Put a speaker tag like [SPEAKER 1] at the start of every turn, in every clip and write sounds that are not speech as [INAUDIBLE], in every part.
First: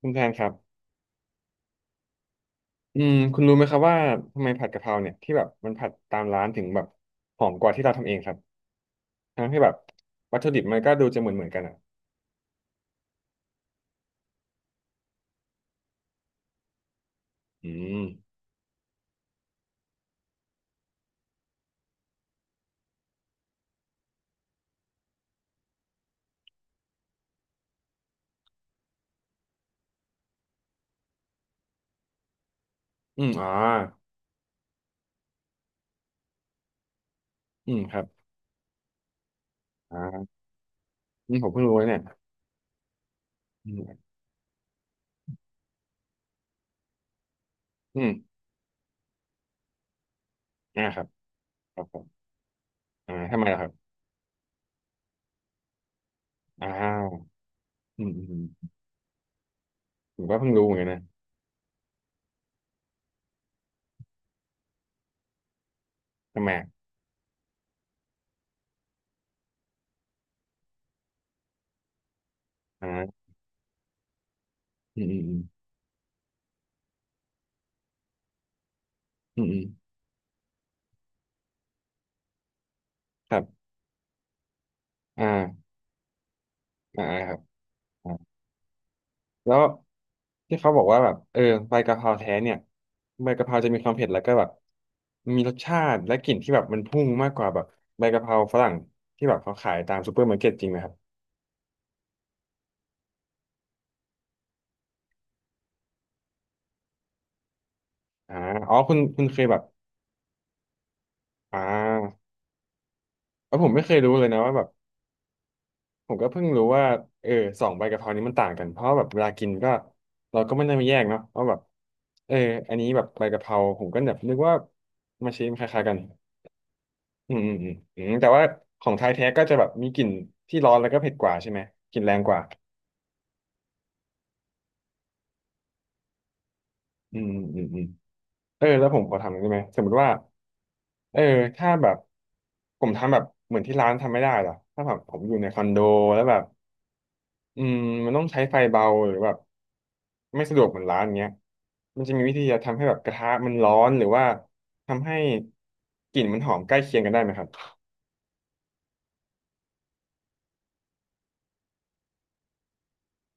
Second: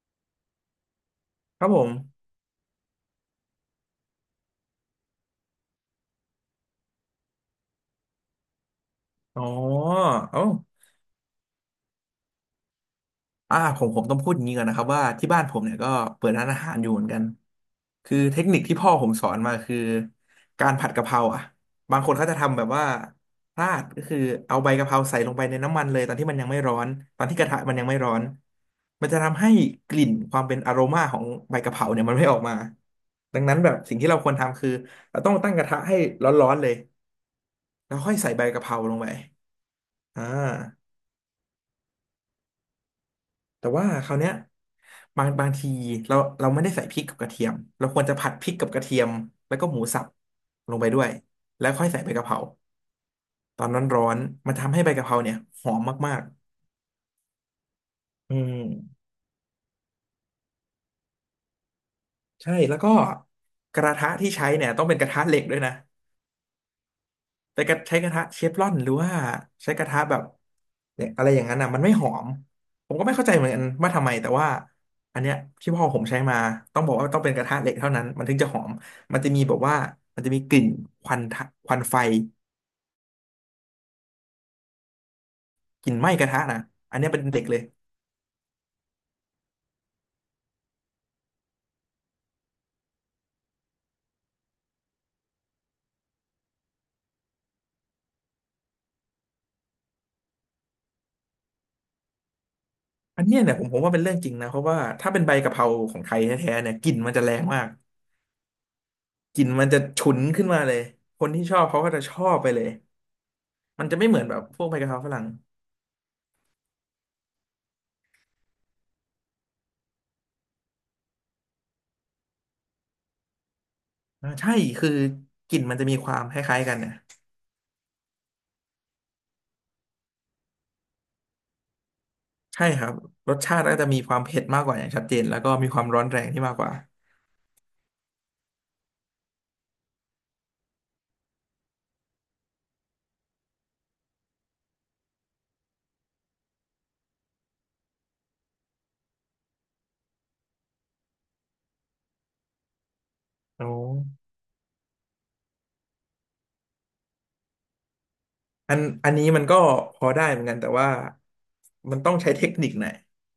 [SPEAKER 1] คุณแทนครับ
[SPEAKER 2] ครับผม
[SPEAKER 1] อืมคุณรู้ไหมครับว่าทำไมผัดกะเพราเนี่ยที่แบบมันผัดตามร้านถึงแบบหอมกว่าที่เราทำเองครับ
[SPEAKER 2] อ๋อ
[SPEAKER 1] ทั้งที่แบบวัต
[SPEAKER 2] เอ้า
[SPEAKER 1] ถุดิบมันก็ดูจะเหมือนกันอ่ะ
[SPEAKER 2] ผมต้องพูดอย่างนี้ก่อนนะครับว่าที่บ้านผมเนี่ยก็เปิดร้านอาหารอยู่เหมือนกัน
[SPEAKER 1] อืม
[SPEAKER 2] คือเทคนิคที่พ่อผมสอนมาคือการผัดกะเพราอ่ะบางคนเขาจะทำแบบว่าพลาดก็คือเอาใบกะเพราใส่ลงไปในน้ำมันเลยตอนที่มันยังไม่ร้อนตอนที่กระทะมันยังไม่ร้อนมันจะทำให้กลิ่นความเป็นอโรมาของใบกะเพราเนี่ยมันไม่ออกมา
[SPEAKER 1] อืม
[SPEAKER 2] ดัง
[SPEAKER 1] อ่า
[SPEAKER 2] นั้นแบบสิ่งที่เราควรทำคือเราต้องตั้งกระทะให้ร้อนๆเลย
[SPEAKER 1] อืมค
[SPEAKER 2] แล้ว
[SPEAKER 1] รับ
[SPEAKER 2] ค่อยใส่ใบกะเพราลงไป
[SPEAKER 1] อ่า
[SPEAKER 2] อ่า
[SPEAKER 1] อืมผมเพิ่งรู้เลยเนี่ย
[SPEAKER 2] แต่
[SPEAKER 1] อื
[SPEAKER 2] ว่า
[SPEAKER 1] ม
[SPEAKER 2] คราวเนี้ยบางทีเราเราไม่ได้ใส่พริกกับกระเทียมเราค
[SPEAKER 1] อื
[SPEAKER 2] วร
[SPEAKER 1] ม
[SPEAKER 2] จะผัดพริกกับกระเทียมแล้วก็หมูสับลง
[SPEAKER 1] อ่า
[SPEAKER 2] ไป
[SPEAKER 1] ค
[SPEAKER 2] ด้
[SPEAKER 1] รั
[SPEAKER 2] ว
[SPEAKER 1] บ
[SPEAKER 2] ยแล้ว
[SPEAKER 1] ครั
[SPEAKER 2] ค่อ
[SPEAKER 1] บ
[SPEAKER 2] ย
[SPEAKER 1] ผ
[SPEAKER 2] ใส่
[SPEAKER 1] ม
[SPEAKER 2] ใบกะเพรา
[SPEAKER 1] อ่าทำไมล่ะ
[SPEAKER 2] ตอ
[SPEAKER 1] ครั
[SPEAKER 2] น
[SPEAKER 1] บ
[SPEAKER 2] ร้อนๆมันทำให้ใบกะเพราเนี่ยหอมมาก
[SPEAKER 1] อ้าวอืมอืม
[SPEAKER 2] ๆอื
[SPEAKER 1] อื
[SPEAKER 2] ม
[SPEAKER 1] มผมก็เพิ่งรู้เหมือนกันนะ
[SPEAKER 2] ใช่แล้วก็กระทะที่ใช้เนี่ยต้องเป็นกระทะเหล็กด้วยนะ
[SPEAKER 1] ทำไมอ่ะ
[SPEAKER 2] แต่กระใช้กระทะเชฟรอนหรือว่าใช้กระทะแบบเนี่ยอะไรอย่างนั้นอ่ะมันไม่หอม
[SPEAKER 1] อ่
[SPEAKER 2] ผมก็ไม่
[SPEAKER 1] า
[SPEAKER 2] เข้าใจเหมือนกันว่าทำไมแต่ว่า
[SPEAKER 1] อืมอื
[SPEAKER 2] อัน
[SPEAKER 1] ม
[SPEAKER 2] เนี้
[SPEAKER 1] อื
[SPEAKER 2] ย
[SPEAKER 1] ม
[SPEAKER 2] ที่พ่อผมใช้มาต้องบอกว่าต้องเป็นกระทะเหล็กเท่านั้นมันถึงจะหอมมันจะ
[SPEAKER 1] อื
[SPEAKER 2] มี
[SPEAKER 1] ม
[SPEAKER 2] แบ
[SPEAKER 1] อื
[SPEAKER 2] บ
[SPEAKER 1] ม
[SPEAKER 2] ว่ามันจะมีกลิ่นควันควันไฟ
[SPEAKER 1] ครับอ่า
[SPEAKER 2] กลิ่นไหม้กระทะนะอัน
[SPEAKER 1] อ่า
[SPEAKER 2] เนี้ยเป็น
[SPEAKER 1] ครับ
[SPEAKER 2] เด็กเลย
[SPEAKER 1] แล้วที่เขาบอกว่าแบบเออใบกะเพราแท้เนี่ยใบกะเพราจะมีความเผ็ดแล้วก็แบบมีรสชาติและกลิ่นที่แบบมันพุ่งมากกว่าแบบใบกะเพราฝรั่งที่แบบเขาขายตามซูเปอร์มาร์เก็ตจริงไหมครับ
[SPEAKER 2] อันเนี้ยเนี่ยผมว่าเป็นเรื่องจริงนะเพราะว่าถ้าเป็นใบกะเพราของไทยแท้ๆเนี่ยกลิ่นมันจะแรงมาก
[SPEAKER 1] อ่าอ๋อคุณเค
[SPEAKER 2] ก
[SPEAKER 1] ย
[SPEAKER 2] ลิ่น
[SPEAKER 1] แบบ
[SPEAKER 2] มันจะฉุนขึ้นมาเลยคนที่ช
[SPEAKER 1] อ่
[SPEAKER 2] อบเขาก็จะช
[SPEAKER 1] า
[SPEAKER 2] อบไปเลย
[SPEAKER 1] เออผมไม่
[SPEAKER 2] มัน
[SPEAKER 1] เค
[SPEAKER 2] จะ
[SPEAKER 1] ย
[SPEAKER 2] ไม่
[SPEAKER 1] รู้
[SPEAKER 2] เหมื
[SPEAKER 1] เล
[SPEAKER 2] อน
[SPEAKER 1] ย
[SPEAKER 2] แบ
[SPEAKER 1] นะ
[SPEAKER 2] บ
[SPEAKER 1] ว่า
[SPEAKER 2] พ
[SPEAKER 1] แบ
[SPEAKER 2] ว
[SPEAKER 1] บ
[SPEAKER 2] กใบกะเพราฝรั่ง
[SPEAKER 1] ผมก็เพิ่งรู้ว่าเออสองใบกะเพรานี้มันต่างกันเพราะแบบเวลากินก็เราก็ไม่ได้มาแยกเนาะว่าแบบเอออันนี้แบบใบกะเพราผมก็แบบ
[SPEAKER 2] อ่า
[SPEAKER 1] นึก
[SPEAKER 2] ใช่
[SPEAKER 1] ว่า
[SPEAKER 2] คือ
[SPEAKER 1] มาชิม
[SPEAKER 2] กลิ่
[SPEAKER 1] ค
[SPEAKER 2] นมัน
[SPEAKER 1] ล้าย
[SPEAKER 2] จะ
[SPEAKER 1] ๆกั
[SPEAKER 2] มี
[SPEAKER 1] น
[SPEAKER 2] ความคล้ายๆกันเนี่ย
[SPEAKER 1] อืมอืมอืมอืมแต่ว่าของไทยแท้ก็จะแบบมีกลิ่นที่ร้อนแล้วก็เผ็ดกว่าใช่ไหมกลิ่นแรงกว่า
[SPEAKER 2] ใช่ครับรสชาติก็จะมีความเผ็ดมากกว่าอย่างชัดเจนแล้วก็มีความร้อนแรงที่มากกว่า
[SPEAKER 1] อืมอืมอืมเออแล้วผมขอถามหน่อยได้ไหมสมมติว่าเออถ้าแบบผมทำแบบเหมือนที่ร้านทำไม่ได้เหรอถ้าแบบผมอยู่ในคอนโดแล้วแบบอืมมันต้องใช้ไฟเบาหรือแบบไม่สะดวกเหมือนร้านเงี้ยมันจะมีวิธีจะทำให้แบบกระทะมัน
[SPEAKER 2] โอ้
[SPEAKER 1] ร้อนหรือว่าทำให้กลิ่นมันหอมใกล้เคียงกันได้ไหมครับ
[SPEAKER 2] อันนี้มันก็พอได้เหมือนกันแต่ว่ามันต้องใช้เทคนิคหน่อย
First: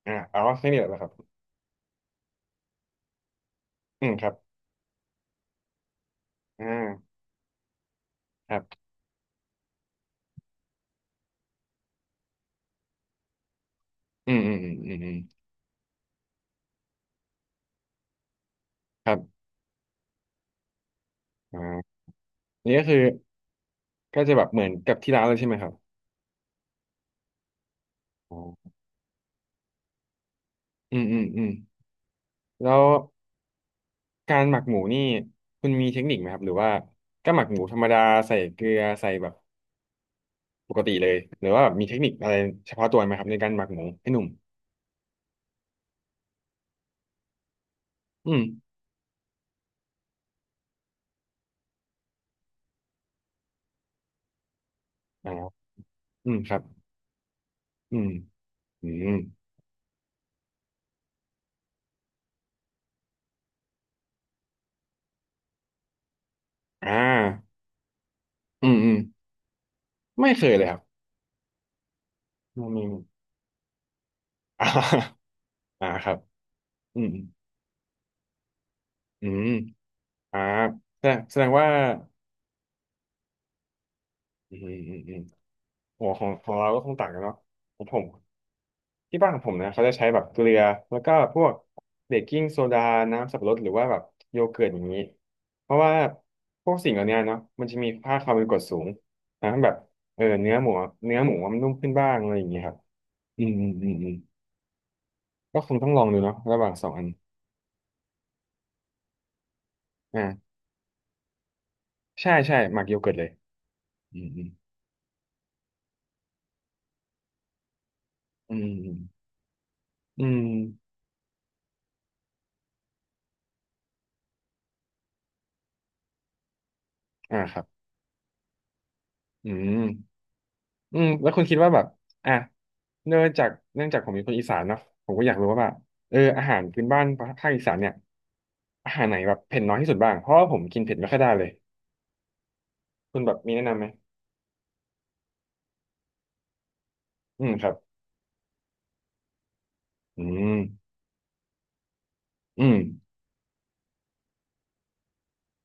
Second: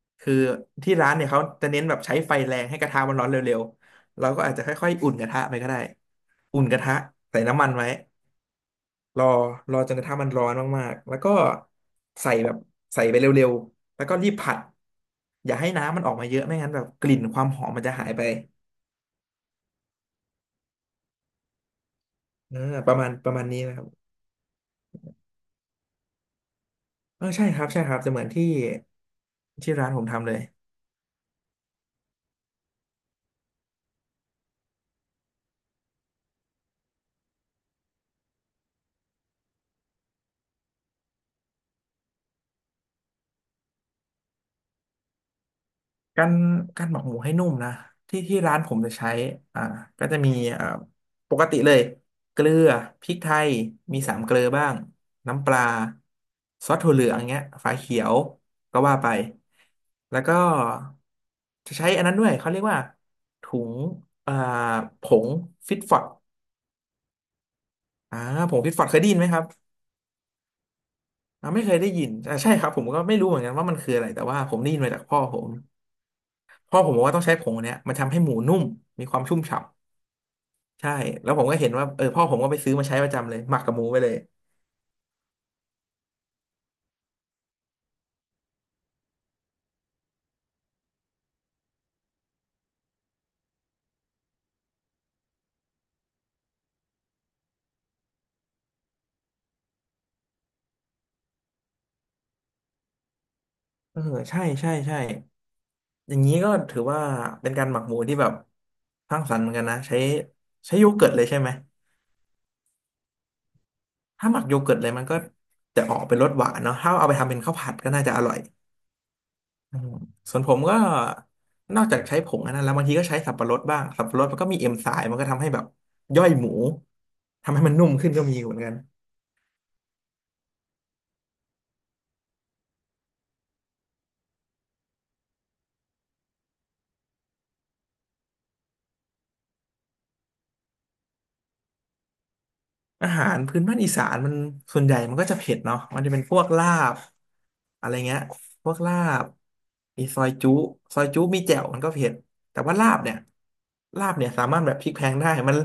[SPEAKER 1] อ่า
[SPEAKER 2] คือ
[SPEAKER 1] เอาแค่นี้แห
[SPEAKER 2] ที่
[SPEAKER 1] ละครั
[SPEAKER 2] ร้า
[SPEAKER 1] บ
[SPEAKER 2] นเนี่ยเขาจะเน้นแบบใช้ไฟแรงให้กระทะมันร้อนเร็ว
[SPEAKER 1] อืม
[SPEAKER 2] ๆ
[SPEAKER 1] ค
[SPEAKER 2] เรา
[SPEAKER 1] รับ
[SPEAKER 2] ก็อาจจะค่อยๆอุ่นกระทะไปก็ได้อุ่
[SPEAKER 1] อ่
[SPEAKER 2] นกระทะ
[SPEAKER 1] า
[SPEAKER 2] ใส่น้ำมันไว้
[SPEAKER 1] ครับ
[SPEAKER 2] รอรอจนกระทั่งมันร้อนมากๆแล้วก็ใส่แบบใส่ไปเร็วๆ แล้วก็รี
[SPEAKER 1] อื
[SPEAKER 2] บ
[SPEAKER 1] มอื
[SPEAKER 2] ผั
[SPEAKER 1] ม
[SPEAKER 2] ด
[SPEAKER 1] อืมอืมอืม
[SPEAKER 2] อย่าให้น้ำมันออกมาเยอะไม่งั้นแบบกลิ่นความหอมมันจะหายไป
[SPEAKER 1] ครับอ่า
[SPEAKER 2] เออ
[SPEAKER 1] นี่ก็คือ
[SPEAKER 2] ประมาณนี้นะครับ
[SPEAKER 1] ก็จะแบบเหมือนกับที่ร้านเลยใช่ไหมครับ
[SPEAKER 2] เออใช่ครับใช่ครับจะเหมือน
[SPEAKER 1] อ๋อ
[SPEAKER 2] ที่ร้านผมทำเลย
[SPEAKER 1] อืมอืมอืมแล้วการหมักหมูนี่คุณมีเทคนิคไหมครับหรือว่าก็หมักหมูธรรมดาใส่เกลือใส่แบบปกติเลยหรือว่าแบบมีเทคนิคอะไรเฉพาะตัวไหมครับในการหมักหมูให้หนุ่ม
[SPEAKER 2] การการหมักหมูให้นุ่มนะที่
[SPEAKER 1] อืม
[SPEAKER 2] ร้านผมจะใช้อ่าก็จะมีอ่าปกติเลยเกลือพริกไทยมีสามเกลือบ้าง
[SPEAKER 1] อ๋อ
[SPEAKER 2] น้ำปลา
[SPEAKER 1] อืมครับ
[SPEAKER 2] ซอสถั่วเหลืองเงี้ยฝา
[SPEAKER 1] อื
[SPEAKER 2] เขีย
[SPEAKER 1] ม
[SPEAKER 2] วก็
[SPEAKER 1] อื
[SPEAKER 2] ว่าไป
[SPEAKER 1] ม
[SPEAKER 2] แล้วก็จะใช้อันนั้นด้วยเขาเรียกว่าถุงอ่าผงฟิตฟอด
[SPEAKER 1] อ่า
[SPEAKER 2] อ่าผง
[SPEAKER 1] อื
[SPEAKER 2] ฟิต
[SPEAKER 1] ม
[SPEAKER 2] ฟอด
[SPEAKER 1] อืม
[SPEAKER 2] เคยได้ยินไหมครับ
[SPEAKER 1] ไม่เคยเลยครับ
[SPEAKER 2] อ่าไม่เคยได้ยินอ่าใช่
[SPEAKER 1] อื
[SPEAKER 2] ครับผม
[SPEAKER 1] ม
[SPEAKER 2] ก็
[SPEAKER 1] [LAUGHS]
[SPEAKER 2] ไม่รู้เหมือนกันว่ามันคืออะไรแต่ว่าผม
[SPEAKER 1] อ่
[SPEAKER 2] ได้ยินมาจากพ่อ
[SPEAKER 1] า
[SPEAKER 2] ผม
[SPEAKER 1] อ่าครับ
[SPEAKER 2] พ่อผม
[SPEAKER 1] อื
[SPEAKER 2] บอก
[SPEAKER 1] ม
[SPEAKER 2] ว่าต้องใช้ผงอันเนี้ยมันทำให้หมูนุ่มมีความ
[SPEAKER 1] อื
[SPEAKER 2] ชุ่ม
[SPEAKER 1] ม
[SPEAKER 2] ฉ่ำ
[SPEAKER 1] อ่า
[SPEAKER 2] ใช่
[SPEAKER 1] แสดง
[SPEAKER 2] แล้ว
[SPEAKER 1] แส
[SPEAKER 2] ผ
[SPEAKER 1] ด
[SPEAKER 2] ม
[SPEAKER 1] ง
[SPEAKER 2] ก็
[SPEAKER 1] ว่า
[SPEAKER 2] เห็นว่าเออพ่อผมก็ไปซื้อมาใช้ประจำเลยหมักกับหมูไปเลย
[SPEAKER 1] อืมอืมอืมโอ้ของเราก็คงต่างกันเนาะของผม ที่บ้านของผมนะเขาจะใช้แบบเกลือแล้วก็พวกเบกกิ้งโซดาน้ำสับปะรดหรือว่าแบบโยเกิร์ตอย่างนี้เพราะว่าพวกสิ่งเหล่านี้เนาะมันจะมีค่าความเป็นกรดสูงทำให้แบบเออเนื้อหมูมันนุ่มขึ้นบ้างอะไรอย่างเงี้ยครับอืมอืมอืม
[SPEAKER 2] เออ
[SPEAKER 1] อืม
[SPEAKER 2] ใช่ใช่ใช่
[SPEAKER 1] ก็คงต้องลอง
[SPEAKER 2] อ
[SPEAKER 1] ดู
[SPEAKER 2] ย่างนี้
[SPEAKER 1] เนาะ
[SPEAKER 2] ก็
[SPEAKER 1] ระหว่าง
[SPEAKER 2] ถือ
[SPEAKER 1] สอง
[SPEAKER 2] ว่า
[SPEAKER 1] อัน
[SPEAKER 2] เป็นการหมักหมูที่แบบสร้างสรรค์เหมือนกันนะใช้
[SPEAKER 1] อ่า
[SPEAKER 2] ใช้โยเกิร์ตเลยใช่ไหม
[SPEAKER 1] ใช่ใช่หมักโยเกิร์ตเลยอื
[SPEAKER 2] ถ้าหมัก
[SPEAKER 1] ม
[SPEAKER 2] โยเกิร์ตเลยมันก็จะออกเป็นรสหวานเนาะถ้าเอาไปทำเป็นข้าวผัดก็น่าจะอร่อย
[SPEAKER 1] อืม
[SPEAKER 2] อืม
[SPEAKER 1] อื
[SPEAKER 2] ส่
[SPEAKER 1] ม
[SPEAKER 2] ว
[SPEAKER 1] อื
[SPEAKER 2] น
[SPEAKER 1] ม
[SPEAKER 2] ผ
[SPEAKER 1] อื
[SPEAKER 2] มก็
[SPEAKER 1] ม
[SPEAKER 2] นอกจากใช้ผงอันนั้นแล้วบางทีก็ใช้สับปะรดบ้างสับปะรดมันก็มีเอนไซม์มันก็ทำให้แบบย่อยหมู
[SPEAKER 1] อ่า
[SPEAKER 2] ทำ
[SPEAKER 1] ครั
[SPEAKER 2] ให้
[SPEAKER 1] บ
[SPEAKER 2] มันนุ่มขึ้นก็มีเหมือนกัน
[SPEAKER 1] อืม อืมแล้วคุณคิดว่าแบบอ่ะเนื่องจากผมเป็นคนอีสานเนาะผมก็อยากรู้ว่าแบบเอออาหารพื้นบ้านภาคอีสานเนี่ยอาหารไหนแบบเผ็ดน้อยที่สุดบ้างเพราะว่าผมกินเผ็ดไม่ค่อยได้เลย
[SPEAKER 2] อา
[SPEAKER 1] คุณ
[SPEAKER 2] หา
[SPEAKER 1] แบบ
[SPEAKER 2] ร
[SPEAKER 1] มี
[SPEAKER 2] พื้น
[SPEAKER 1] แนะ
[SPEAKER 2] บ้า
[SPEAKER 1] นำ
[SPEAKER 2] น
[SPEAKER 1] ไหม
[SPEAKER 2] อีสานมันส่วนใหญ่มันก็จะเผ็ดเนาะมันจะเป็นพวกลาบ
[SPEAKER 1] อืมครับ
[SPEAKER 2] อะไรเงี้ยพวกลาบมีซ
[SPEAKER 1] อื
[SPEAKER 2] อยจุ
[SPEAKER 1] ม
[SPEAKER 2] ซอยจุมีแจ่วมันก็เผ็ดแต่
[SPEAKER 1] อื
[SPEAKER 2] ว่า
[SPEAKER 1] ม
[SPEAKER 2] ลาบเนี่ยลาบเนี่ยสามารถแบบพลิกแพลงได้มัน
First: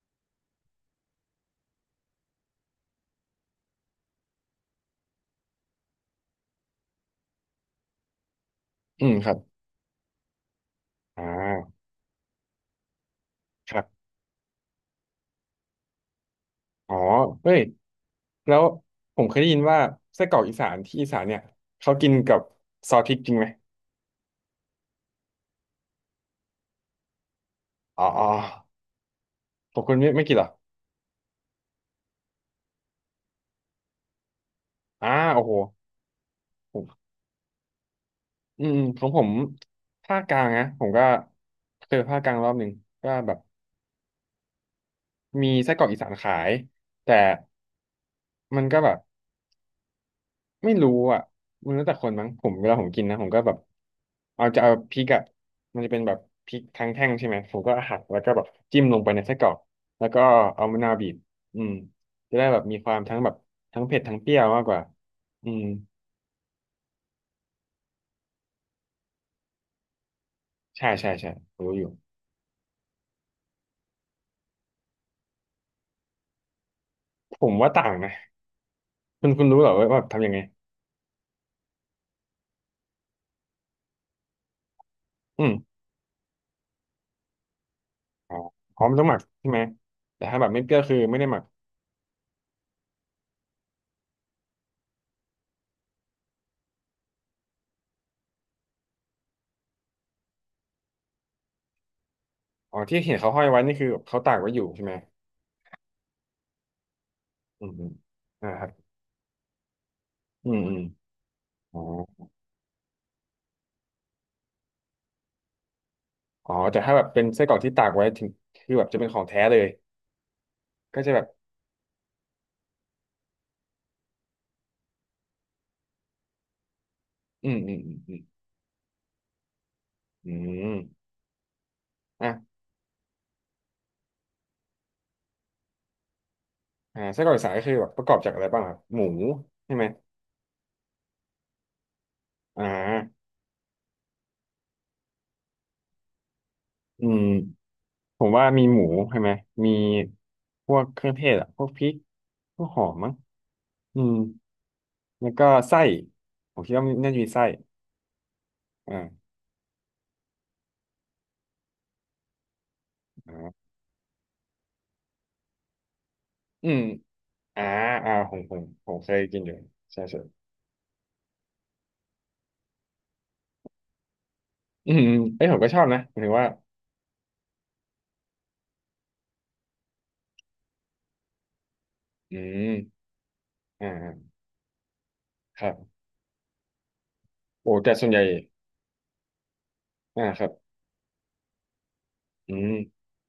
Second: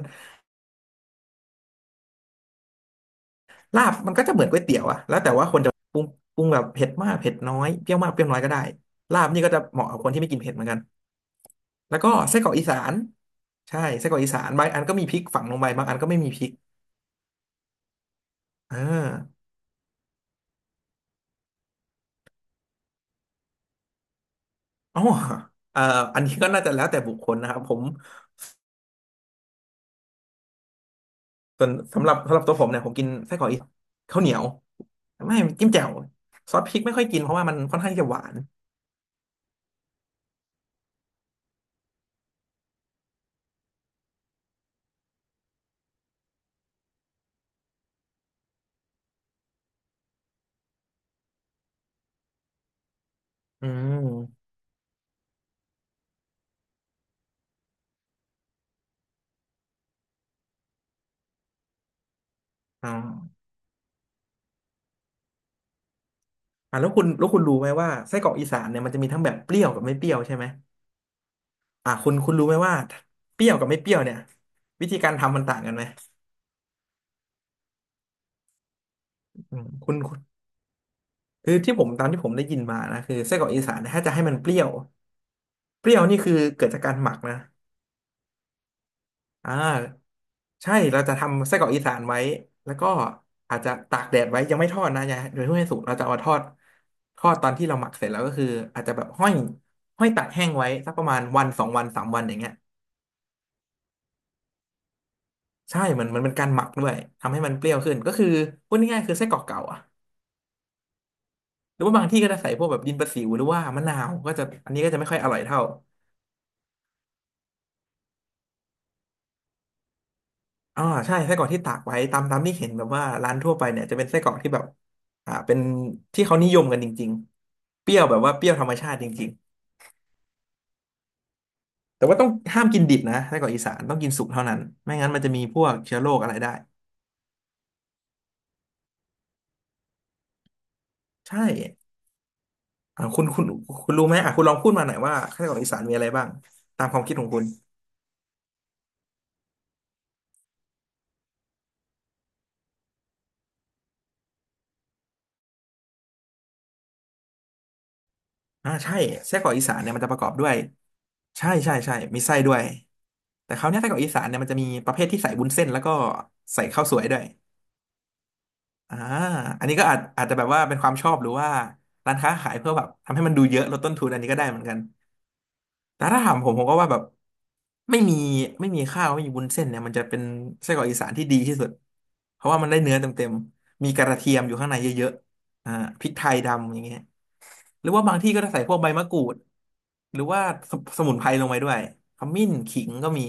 [SPEAKER 2] ลาบมันก็จะเหมือนก๋วยเตี๋ยวอะแล้วแต่ว่าคนจะปรุงปรุงแบบเผ็ดมากเผ็ดน้อยเปรี้ยวมากเปรี้ยวน้อยก็ได้
[SPEAKER 1] อืม
[SPEAKER 2] ลา
[SPEAKER 1] ค
[SPEAKER 2] บ
[SPEAKER 1] รับ
[SPEAKER 2] นี่ก็จะเหมาะกับคนที่ไม่กินเผ็ดเหมือนกัน
[SPEAKER 1] อ่า
[SPEAKER 2] แล้วก็ไส้กรอกอีสาน
[SPEAKER 1] ค
[SPEAKER 2] ใช่
[SPEAKER 1] รับ
[SPEAKER 2] ไส้กรอกอีสานบางอันก็มีพริกฝังลงไปบางอันก็ไม่มีพริก
[SPEAKER 1] อ๋อเฮ้ยแล้ว
[SPEAKER 2] เอ
[SPEAKER 1] ผมเคย
[SPEAKER 2] อ
[SPEAKER 1] ได้ยินว่าไส้กรอกอีสานที่อีสานเนี่ยเขากินกับซอสพริกจริงไหม
[SPEAKER 2] อ๋อเอ่ออันนี้ก็น่าจะแล้วแต่บุคคลนะครับผม
[SPEAKER 1] อ๋ออ๋อผมคุณไม่กินเหรอ
[SPEAKER 2] ส่วนสำหรับตัวผมเนี่ยผมกินไส้กรอกอีสานข้าวเหนียว
[SPEAKER 1] อ่า
[SPEAKER 2] ไม่
[SPEAKER 1] โอ้โห
[SPEAKER 2] จิ้มแจ่วซอสพริกไม่ค่อยกินเพราะว่ามันค่อนข้างที่จะหวาน
[SPEAKER 1] อืมของผมภาคกลางนะผมก็เจอภาคกลางรอบหนึ่งก็แบบมีไส้กรอกอีสานขายแต่มันก็แบบไม่รู้อ่ะมันแล้วแต่คนมั้งผมเวลาผมกินนะผมก็แบบ
[SPEAKER 2] อืม
[SPEAKER 1] เอาจะเอาพริกอ่ะมันจะเป็นแบบพริกทั้งแท่งใช่ไหมผมก็หักแล้วก็แบบจิ้มลงไปในไส้กรอกแล้วก็เอามะนาวบีบอืมจะได้แบบมีค
[SPEAKER 2] อ๋
[SPEAKER 1] วามทั้งแบ
[SPEAKER 2] อ
[SPEAKER 1] บทั้งเผ็ดทั้งเปรี้ยวมากกว่าอืม
[SPEAKER 2] อ่ะแล้วคุณรู้ไหมว่าไส้กรอกอีสานเนี่ยมันจะมีทั้งแบบเปรี้ยวกับไม่เปรี้ยวใช่ไหม
[SPEAKER 1] ใช่ใช่ใช่รู้อยู่
[SPEAKER 2] อ่ะคุณรู้ไหมว่าเปรี้ยวกับไม่เปรี้ยวเนี่ยวิธีการทำมันต่างกันไหม
[SPEAKER 1] ผมว่าต่างนะคุณ
[SPEAKER 2] อื
[SPEAKER 1] รู้
[SPEAKER 2] ม
[SPEAKER 1] เหรอว่า
[SPEAKER 2] คุ
[SPEAKER 1] แบ
[SPEAKER 2] ณ
[SPEAKER 1] บ
[SPEAKER 2] คุณ
[SPEAKER 1] ทำยังไง
[SPEAKER 2] คือที่ผมตามที่ผมได้ยินมานะคือไส้กรอกอีสานเนี่ยถ้าจะให้มันเปรี้ยว
[SPEAKER 1] อืม
[SPEAKER 2] เปรี้ยวนี่คือเกิดจากการหมักนะ
[SPEAKER 1] อ๋อพร้อมต้องหมักใช่
[SPEAKER 2] อ่
[SPEAKER 1] ไหม
[SPEAKER 2] า
[SPEAKER 1] แต่ถ้าแบบไม่เป
[SPEAKER 2] ใช่
[SPEAKER 1] รี้ยวคือ
[SPEAKER 2] เราจะ
[SPEAKER 1] ไม่ได้หมัก
[SPEAKER 2] ทำไส้กรอกอีสานไว้แล้วก็อาจจะตากแดดไว้ยังไม่ทอดนะอย่าโดยทั่วไปสุกเราจะเอามาทอดทอดตอนที่เราหมักเสร็จแล้วก็คืออาจจะแบบห้อยห้อยตากแห้งไว้สักประมาณวันสองวันสามวันอย่างเงี้ย
[SPEAKER 1] อ๋อที่เห็นเขาห้อยไว้นี่คือเขาตากไว้อยู่ใช่ไหม
[SPEAKER 2] ใช่มันเป็นการหมักด้วยทำให้มันเป
[SPEAKER 1] อืม
[SPEAKER 2] รี้ยว
[SPEAKER 1] อืม
[SPEAKER 2] ขึ้นก็คือ
[SPEAKER 1] นะครับ
[SPEAKER 2] พูดง่ายๆคือไส้กรอกเก่าอะ
[SPEAKER 1] อืมอืม
[SPEAKER 2] ห
[SPEAKER 1] อ๋อ
[SPEAKER 2] รือว่าบางที่ก็จะใส่พวกแบบดินประสิวหรือว่ามะนาวก็จะอันนี้ก็จะไม่ค่อยอร่อยเท่า
[SPEAKER 1] อ๋อแต่ถ้าแบบเป็นไส้กรอกที่ตากไว้ถึงคือแบบจะเป็นของแท้เลย
[SPEAKER 2] อ่า
[SPEAKER 1] ก็จะ
[SPEAKER 2] ใช่
[SPEAKER 1] แบบ
[SPEAKER 2] ไส้กรอกที่ตากไว้ตามที่เห็นแบบว่าร้านทั่วไปเนี่ยจะเป็นไส้กรอกที่แบบอ่าเป็นที่เขานิยมกันจริง
[SPEAKER 1] อืมอืม
[SPEAKER 2] ๆเป
[SPEAKER 1] อื
[SPEAKER 2] รี้
[SPEAKER 1] ม
[SPEAKER 2] ยว
[SPEAKER 1] อื
[SPEAKER 2] แบ
[SPEAKER 1] ม
[SPEAKER 2] บว่าเปรี้ยวธรรมชาติจริง
[SPEAKER 1] อืม
[SPEAKER 2] ๆแต่ว่าต้อง
[SPEAKER 1] อ่ะ
[SPEAKER 2] ห้ามกินดิบนะไส้กรอกอีสานต้องกินสุกเท่านั้นไม่งั้นมันจะมีพวกเชื้อโรคอะไรได้
[SPEAKER 1] อ่าไส้กรอกอีสานก็คือแบบประกอบจากอะไรบ้างครับหมูใช่ไหม
[SPEAKER 2] ใช่
[SPEAKER 1] อ่า
[SPEAKER 2] อ่าคุณรู้ไหมอ่ะคุณลองพูดมาหน่อยว่าไส้กรอกอีสานมีอะไรบ้างตามความ
[SPEAKER 1] อื
[SPEAKER 2] คิด
[SPEAKER 1] ม
[SPEAKER 2] ของคุณ
[SPEAKER 1] ผมว่ามีหมูใช่ไหมมีพวกเครื่องเทศอ่ะพวกพริกพวกหอมมั้งอืมแล้วก็ไส้ผมคิดว่ามันน่าจะมีไส้
[SPEAKER 2] อ่าใช่
[SPEAKER 1] อ่า
[SPEAKER 2] ไส้กรอกอีสานเนี่ยมันจะประกอบด้วยใช่ใช่ใช่มีไส้ด้วยแต่คราวเนี้ยไส้กรอกอีสานเนี่ยมันจะมีประเภทที่ใส่วุ้นเส้นแล้วก็ใส่
[SPEAKER 1] อืม
[SPEAKER 2] ข้าวสวยด้วย
[SPEAKER 1] อ่าอ่าผม
[SPEAKER 2] อ่า
[SPEAKER 1] เคยกินอยู่
[SPEAKER 2] อันนี้ก็อาจ
[SPEAKER 1] ใช่ใช่
[SPEAKER 2] อาจจะแบบว่าเป็นความชอบหรือว่าร้านค้าขายเพื่อแบบทำให้มันดูเยอะลดต้นทุนอันนี้ก็ได้เหมือนกัน
[SPEAKER 1] อืมอืมเอ้ยผมก็ชอบนะ
[SPEAKER 2] แต่
[SPEAKER 1] หมา
[SPEAKER 2] ถ้า
[SPEAKER 1] ยถึ
[SPEAKER 2] ถา
[SPEAKER 1] ง
[SPEAKER 2] ม
[SPEAKER 1] ว่า
[SPEAKER 2] ผมผมก็ว่าแบบไม่มีไม่มีข้าวไม่มีวุ้นเส้นเนี่ยมันจะเป็นไส้กรอกอีสานที่ดีที่สุด
[SPEAKER 1] อื
[SPEAKER 2] เพราะว่ามันได้เนื้อ
[SPEAKER 1] ม
[SPEAKER 2] เต็ม
[SPEAKER 1] อ
[SPEAKER 2] ๆมีกระเที
[SPEAKER 1] ่า
[SPEAKER 2] ยมอยู่ข้างในเยอะ
[SPEAKER 1] ค
[SPEAKER 2] ๆ
[SPEAKER 1] รั
[SPEAKER 2] อ่า
[SPEAKER 1] บ
[SPEAKER 2] พริกไทยดำอย่างเงี้ย
[SPEAKER 1] โอ้
[SPEAKER 2] หรื
[SPEAKER 1] แต่
[SPEAKER 2] อว่า
[SPEAKER 1] ส่วน
[SPEAKER 2] บา
[SPEAKER 1] ให
[SPEAKER 2] ง
[SPEAKER 1] ญ่
[SPEAKER 2] ที่ก็จะใส่พวกใบมะกรูดหรื
[SPEAKER 1] อ่า
[SPEAKER 2] อ
[SPEAKER 1] ค
[SPEAKER 2] ว่า
[SPEAKER 1] รับ
[SPEAKER 2] สสมุนไพรลงไปด้วยขมิ้น
[SPEAKER 1] อืม
[SPEAKER 2] ขิงก็มี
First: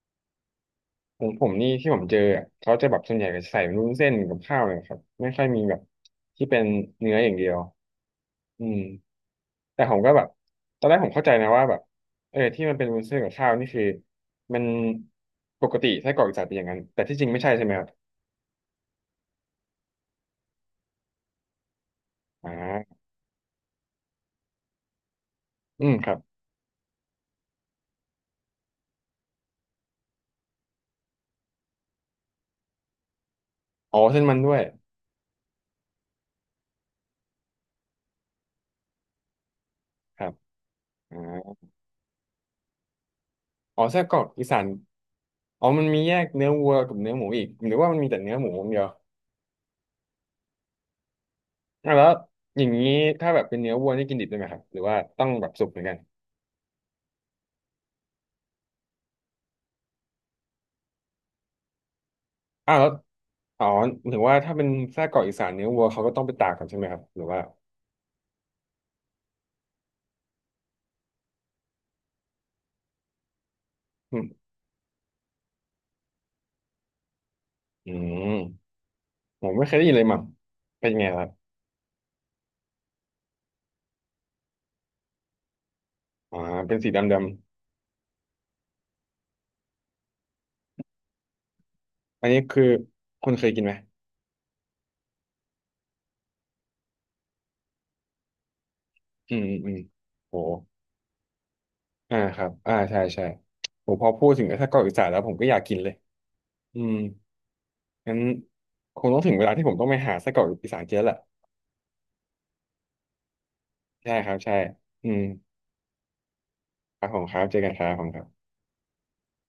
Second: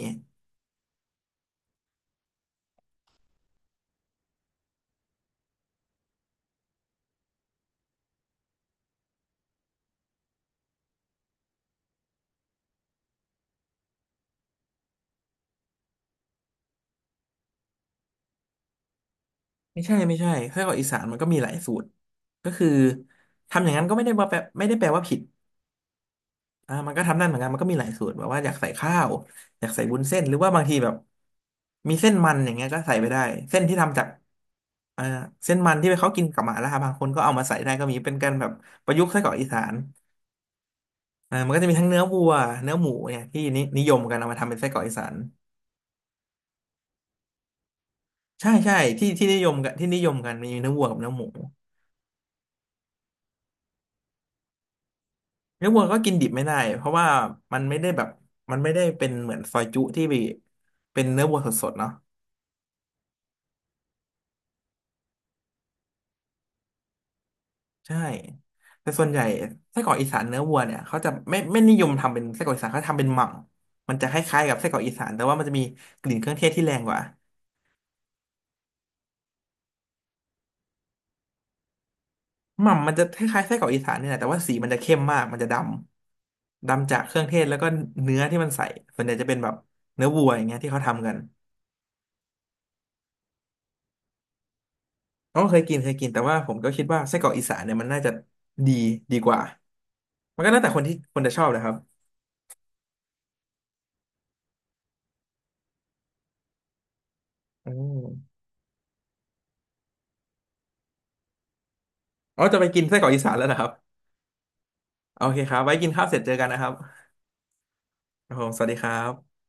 [SPEAKER 1] ผมนี่ที่ผมเจออ่ะเขาจะแบบส่วนใหญ่ก็ใส่เป็นวุ้นเส้นกับข้าวเลยครับไม่ค่อยมีแบบที่เป็นเนื้ออย่างเดียวอืมแต่ผมก็แบบตอนแรกผมเข้าใจนะว่าแบบเออที่มันเป็นวุ้นเส้นกับข้าวนี่คือมันปกติไส้กรอกอีสานเป็นอย่างนั้นแต่ที่จริงไม่ใช่ใช่ไหมครับ
[SPEAKER 2] ไม่ใช่ไส้กรอกอีสานมันก็มีหลายสูตร
[SPEAKER 1] อ่
[SPEAKER 2] ก็คือ
[SPEAKER 1] า
[SPEAKER 2] ทำอย่างนั้นก็ไม่ได้ว่าแปลไม่ได้แปลว่าผิด
[SPEAKER 1] อืมครับ
[SPEAKER 2] อ่ามันก็ทำนั่นเหมือนกันมันก็มีหลายสูตรแบบว่าอยากใส่ข้าวอยากใส่วุ้นเส้น หรือว่าบางทีแบบมีเส้นมันอย่างเงี้ยก็ใส่ไปได้ เส้นที่
[SPEAKER 1] อ๋
[SPEAKER 2] ทำ
[SPEAKER 1] อ
[SPEAKER 2] จาก
[SPEAKER 1] เส้นมันด้วย
[SPEAKER 2] อ่าเส้นมันที่เขากินกับหมาล่าบางคนก็เอามาใส่ได้ก็มีเป็นการแบบประยุกต์ไส้กรอกอีสาน
[SPEAKER 1] ครับ
[SPEAKER 2] อ่ามัน
[SPEAKER 1] อ่า
[SPEAKER 2] ก็จะมีทั้งเนื้อวัวเนื้อหมูเนี่ยที่
[SPEAKER 1] อ๋อ
[SPEAKER 2] นิย
[SPEAKER 1] ไส้
[SPEAKER 2] ม
[SPEAKER 1] กร
[SPEAKER 2] กัน
[SPEAKER 1] อก
[SPEAKER 2] เอามา
[SPEAKER 1] อี
[SPEAKER 2] ทำเป็
[SPEAKER 1] สา
[SPEAKER 2] น
[SPEAKER 1] น
[SPEAKER 2] ไส้กรอกอีสาน
[SPEAKER 1] อ๋อมันมีแยกเนื้อวัวกับเนื้อหมูอีกหรือว่ามันมีแต่เนื้อหมู
[SPEAKER 2] ใช่
[SPEAKER 1] อย่าง
[SPEAKER 2] ใช่
[SPEAKER 1] เดียวอ่ะ
[SPEAKER 2] ที่นิยมกันที่นิยมกันมีเนื้อวัวกับเนื้อหมู
[SPEAKER 1] แล้วอย่างนี้ถ้าแบบเป็นเนื้อวัวนี่กินดิบได้ไหมครับหรือว่าต้องแบบสุ
[SPEAKER 2] เนื้
[SPEAKER 1] ก
[SPEAKER 2] อ
[SPEAKER 1] เหมื
[SPEAKER 2] วั
[SPEAKER 1] อน
[SPEAKER 2] ว
[SPEAKER 1] กัน
[SPEAKER 2] ก็กินดิบไม่ได้เพราะว่ามันไม่ได้แบบมันไม่ได้เป็นเหมือนซอยจุที่เป็นเนื้อวัวสดๆเนาะ
[SPEAKER 1] อ้าวแล้วอ๋อถึงว่าถ้าเป็นไส้กรอกอีสานเนื้อวัวเขาก็ต้องไปตากกันใช่ไหมครับหรือว่า
[SPEAKER 2] ใช่แต่ส่วนใหญ่ไส้กรอกอีสานเนื้อวัวเนี่ยเขาจะไม่นิยมทำเป็นไส้กรอกอีสานเขาทำเป็นหม่ำมันจะค
[SPEAKER 1] อืม
[SPEAKER 2] ล้ายๆกับไส้กรอกอีสานแต่ว่ามันจะมีกลิ่นเครื่องเทศที่แรงกว่า
[SPEAKER 1] อืมผมไม่เคยได้ยินเลยมั้งเป็นยังไงครับ
[SPEAKER 2] หม่ำมันจะคล้ายๆไส้กรอกอีสานเนี่ยแหละแต่ว่าสีมันจะเข้มมากมันจะด
[SPEAKER 1] อ๋อ
[SPEAKER 2] ำ
[SPEAKER 1] เป็นสี
[SPEAKER 2] ดำจาก
[SPEAKER 1] ดำ
[SPEAKER 2] เค
[SPEAKER 1] ด
[SPEAKER 2] รื่องเทศแล้วก็เนื้อที่มันใส่ส่วนใหญ่จะเป็นแบบเนื้อวัวอย่างเงี้ยที่เขาทำกัน
[SPEAKER 1] ำอันนี้คือคุณเคยกินไหม
[SPEAKER 2] ก็เคยกินเคยกินแต่ว่าผมก็คิดว่าไส้กรอกอีสานเนี่ยมันน่าจะดีดีก
[SPEAKER 1] อื
[SPEAKER 2] ว่า
[SPEAKER 1] มอืมอืมโห
[SPEAKER 2] มันก็แล้วแต่คนจะชอบนะครับ
[SPEAKER 1] อ่าครับอ่าใช่ใช่โหพอพูดถึงไอ้ไส้กรอกอีสานแล้วผมก็อยากกินเลยอืม
[SPEAKER 2] อื
[SPEAKER 1] งั้น
[SPEAKER 2] ม
[SPEAKER 1] คงต้องถึงเวลาที่ผมต้องไปหาไส้กรอกอีสานเจ๊แล้วแหละ
[SPEAKER 2] อ๋อจะไปกินไส้กรอกอีสานแล้วนะครับ
[SPEAKER 1] ใช่ครับใช่อื
[SPEAKER 2] โอ
[SPEAKER 1] ม
[SPEAKER 2] เคครับไว้กินข้าวเสร็จเจอกันนะครับ
[SPEAKER 1] ครับผมครับเจอกันครับผมครั
[SPEAKER 2] ครับ
[SPEAKER 1] บ
[SPEAKER 2] ผมสวัสดีครับ